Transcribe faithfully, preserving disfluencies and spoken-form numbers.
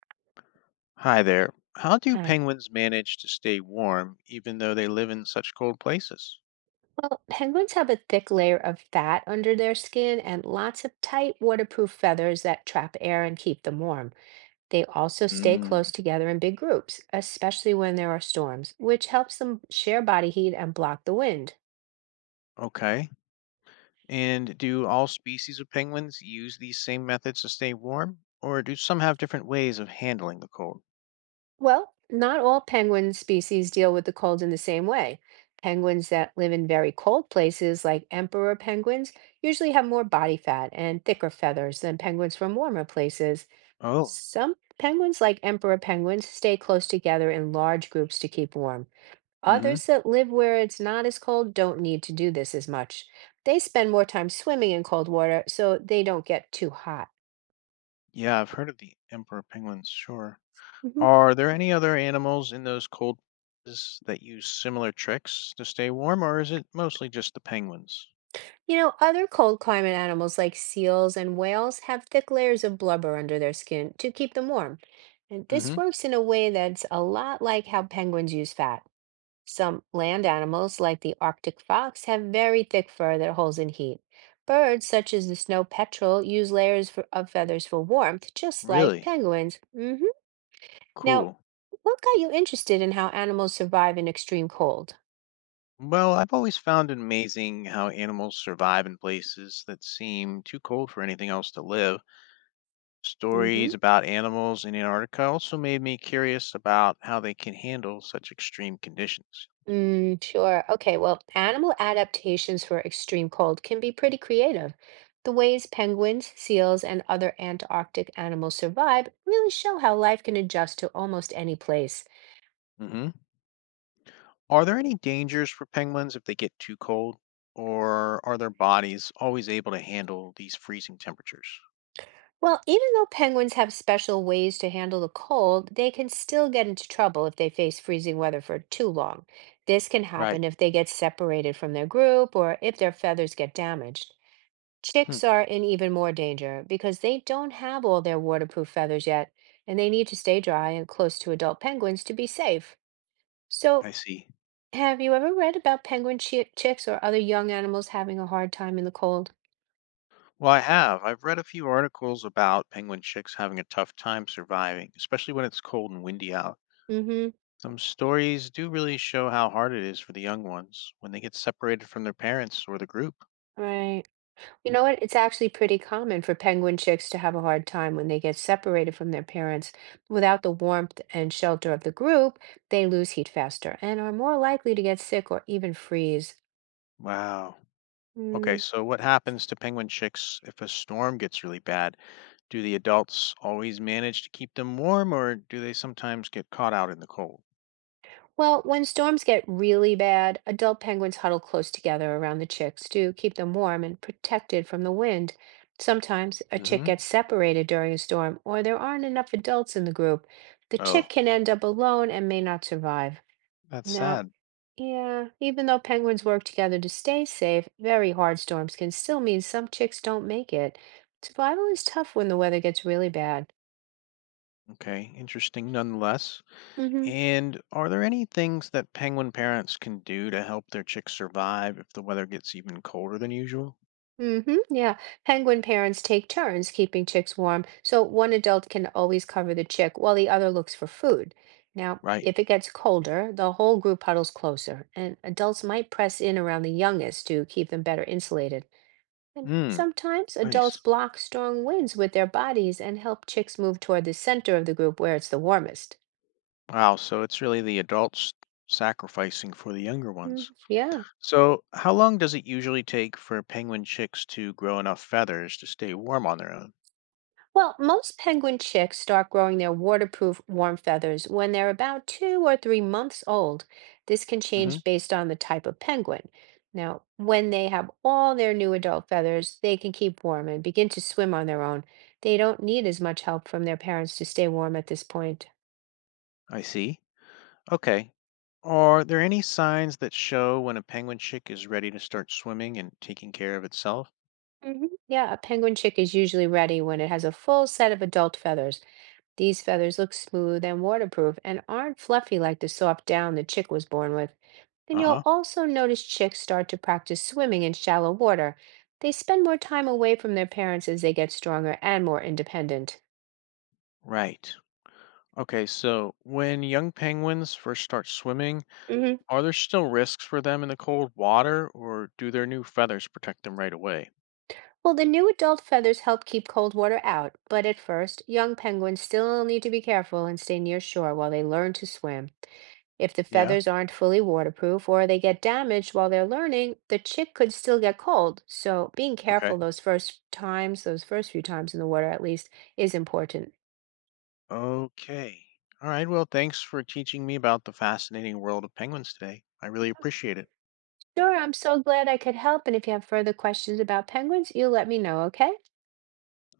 Hi there. How do Hi. penguins manage to stay warm even though they live in such cold places? Well, penguins have a thick layer of fat under their skin and lots of tight, waterproof feathers that trap air and keep them warm. They also stay close Mm. together in big groups, especially when there are storms, which helps them share body heat and block the wind. Okay. And do all species of penguins use these same methods to stay warm, or do some have different ways of handling the cold? Well, not all penguin species deal with the cold in the same way. Penguins that live in very cold places, like emperor penguins, usually have more body fat and thicker feathers than penguins from warmer places. Oh, Some penguins, like emperor penguins, stay close together in large groups to keep warm. hmm, Others that live where it's not as cold don't need to do this as much. They spend more time swimming in cold water, so they don't get too hot. yeah, I've heard of the emperor penguins, sure. Mhm. Are there any other animals in those cold places that use similar tricks to stay warm, or is it mostly just the penguins? You know, other cold climate animals like seals and whales have thick layers of blubber under their skin to keep them warm. And hmm this works in a way that's a lot like how penguins use fat. Some land animals, like the Arctic fox, have very thick fur that holds in heat. Birds, such as the snow petrel, use layers for, of feathers for warmth, just like Really? penguins. Hmm. Now, Cool. what got you interested in how animals survive in extreme cold? Well, I've always found it amazing how animals survive in places that seem too cold for anything else to live. Hmm. Stories about animals in Antarctica also made me curious about how they can handle such extreme conditions. Mm, sure. Okay, well, animal adaptations for extreme cold can be pretty creative. The ways penguins, seals, and other Antarctic animals survive really show how life can adjust to almost any place. hmm Are there any dangers for penguins if they get too cold, or are their bodies always able to handle these freezing temperatures? Well, even though penguins have special ways to handle the cold, they can still get into trouble if they face freezing weather for too long. This can Right. happen if they get separated from their group or if their feathers get damaged. Hmm. Chicks are in even more danger because they don't have all their waterproof feathers yet, and they need to stay dry and close to adult penguins to be safe. So, I see. have you ever read about penguin chi- chicks or other young animals having a hard time in the cold? Well, I have. I've read a few articles about penguin chicks having a tough time surviving, especially when it's cold and windy out. Mm-hmm. Some stories do really show how hard it is for the young ones when they get separated from their parents or the group. Right. You know what? It's actually pretty common for penguin chicks to have a hard time when they get separated from their parents. Without the warmth and shelter of the group, they lose heat faster and are more likely to get sick or even freeze. Wow. Okay, Mm. so what happens to penguin chicks if a storm gets really bad? Do the adults always manage to keep them warm or do they sometimes get caught out in the cold? Well, when storms get really bad, adult penguins huddle close together around the chicks to keep them warm and protected from the wind. Sometimes a chick hmm gets separated during a storm, or there aren't enough adults in the group. The chick Oh, can end up alone and may not survive. that's Now, sad. Yeah, even though penguins work together to stay safe, very hard storms can still mean some chicks don't make it. Survival is tough when the weather gets really bad. Okay, interesting nonetheless. Mm-hmm. And are there any things that penguin parents can do to help their chicks survive if the weather gets even colder than usual? Mm-hmm. Yeah. Penguin parents take turns keeping chicks warm, so one adult can always cover the chick while the other looks for food. Now, Right. if it gets colder, the whole group huddles closer, and adults might press in around the youngest to keep them better insulated. And Hmm. sometimes adults Nice. block strong winds with their bodies and help chicks move toward the center of the group where it's the warmest. Wow, so it's really the adults sacrificing for the younger Mm, ones. yeah. So, how long does it usually take for penguin chicks to grow enough feathers to stay warm on their own? Well, most penguin chicks start growing their waterproof warm feathers when they're about two or three months old. This can hmm change based on the type of penguin. Now, when they have all their new adult feathers, they can keep warm and begin to swim on their own. They don't need as much help from their parents to stay warm at this point. I see. Okay. Are there any signs that show when a penguin chick is ready to start swimming and taking care of itself? Hmm. Yeah, a penguin chick is usually ready when it has a full set of adult feathers. These feathers look smooth and waterproof and aren't fluffy like the soft down the chick was born with. And Uh you'll huh. also notice chicks start to practice swimming in shallow water. They spend more time away from their parents as they get stronger and more independent. Right. Okay, so when young penguins first start swimming, Hmm. are there still risks for them in the cold water, or do their new feathers protect them right away? Well, the new adult feathers help keep cold water out, but at first, young penguins still need to be careful and stay near shore while they learn to swim. If the Yeah. feathers aren't fully waterproof or they get damaged while they're learning, the chick could still get cold. So being Okay. careful those first times, those first few times in the water at least, is important. Okay. All right. Well, thanks for teaching me about the fascinating world of penguins today. I really appreciate it. Sure, I'm so glad I could help. And if you have further questions about penguins, you let me know, okay?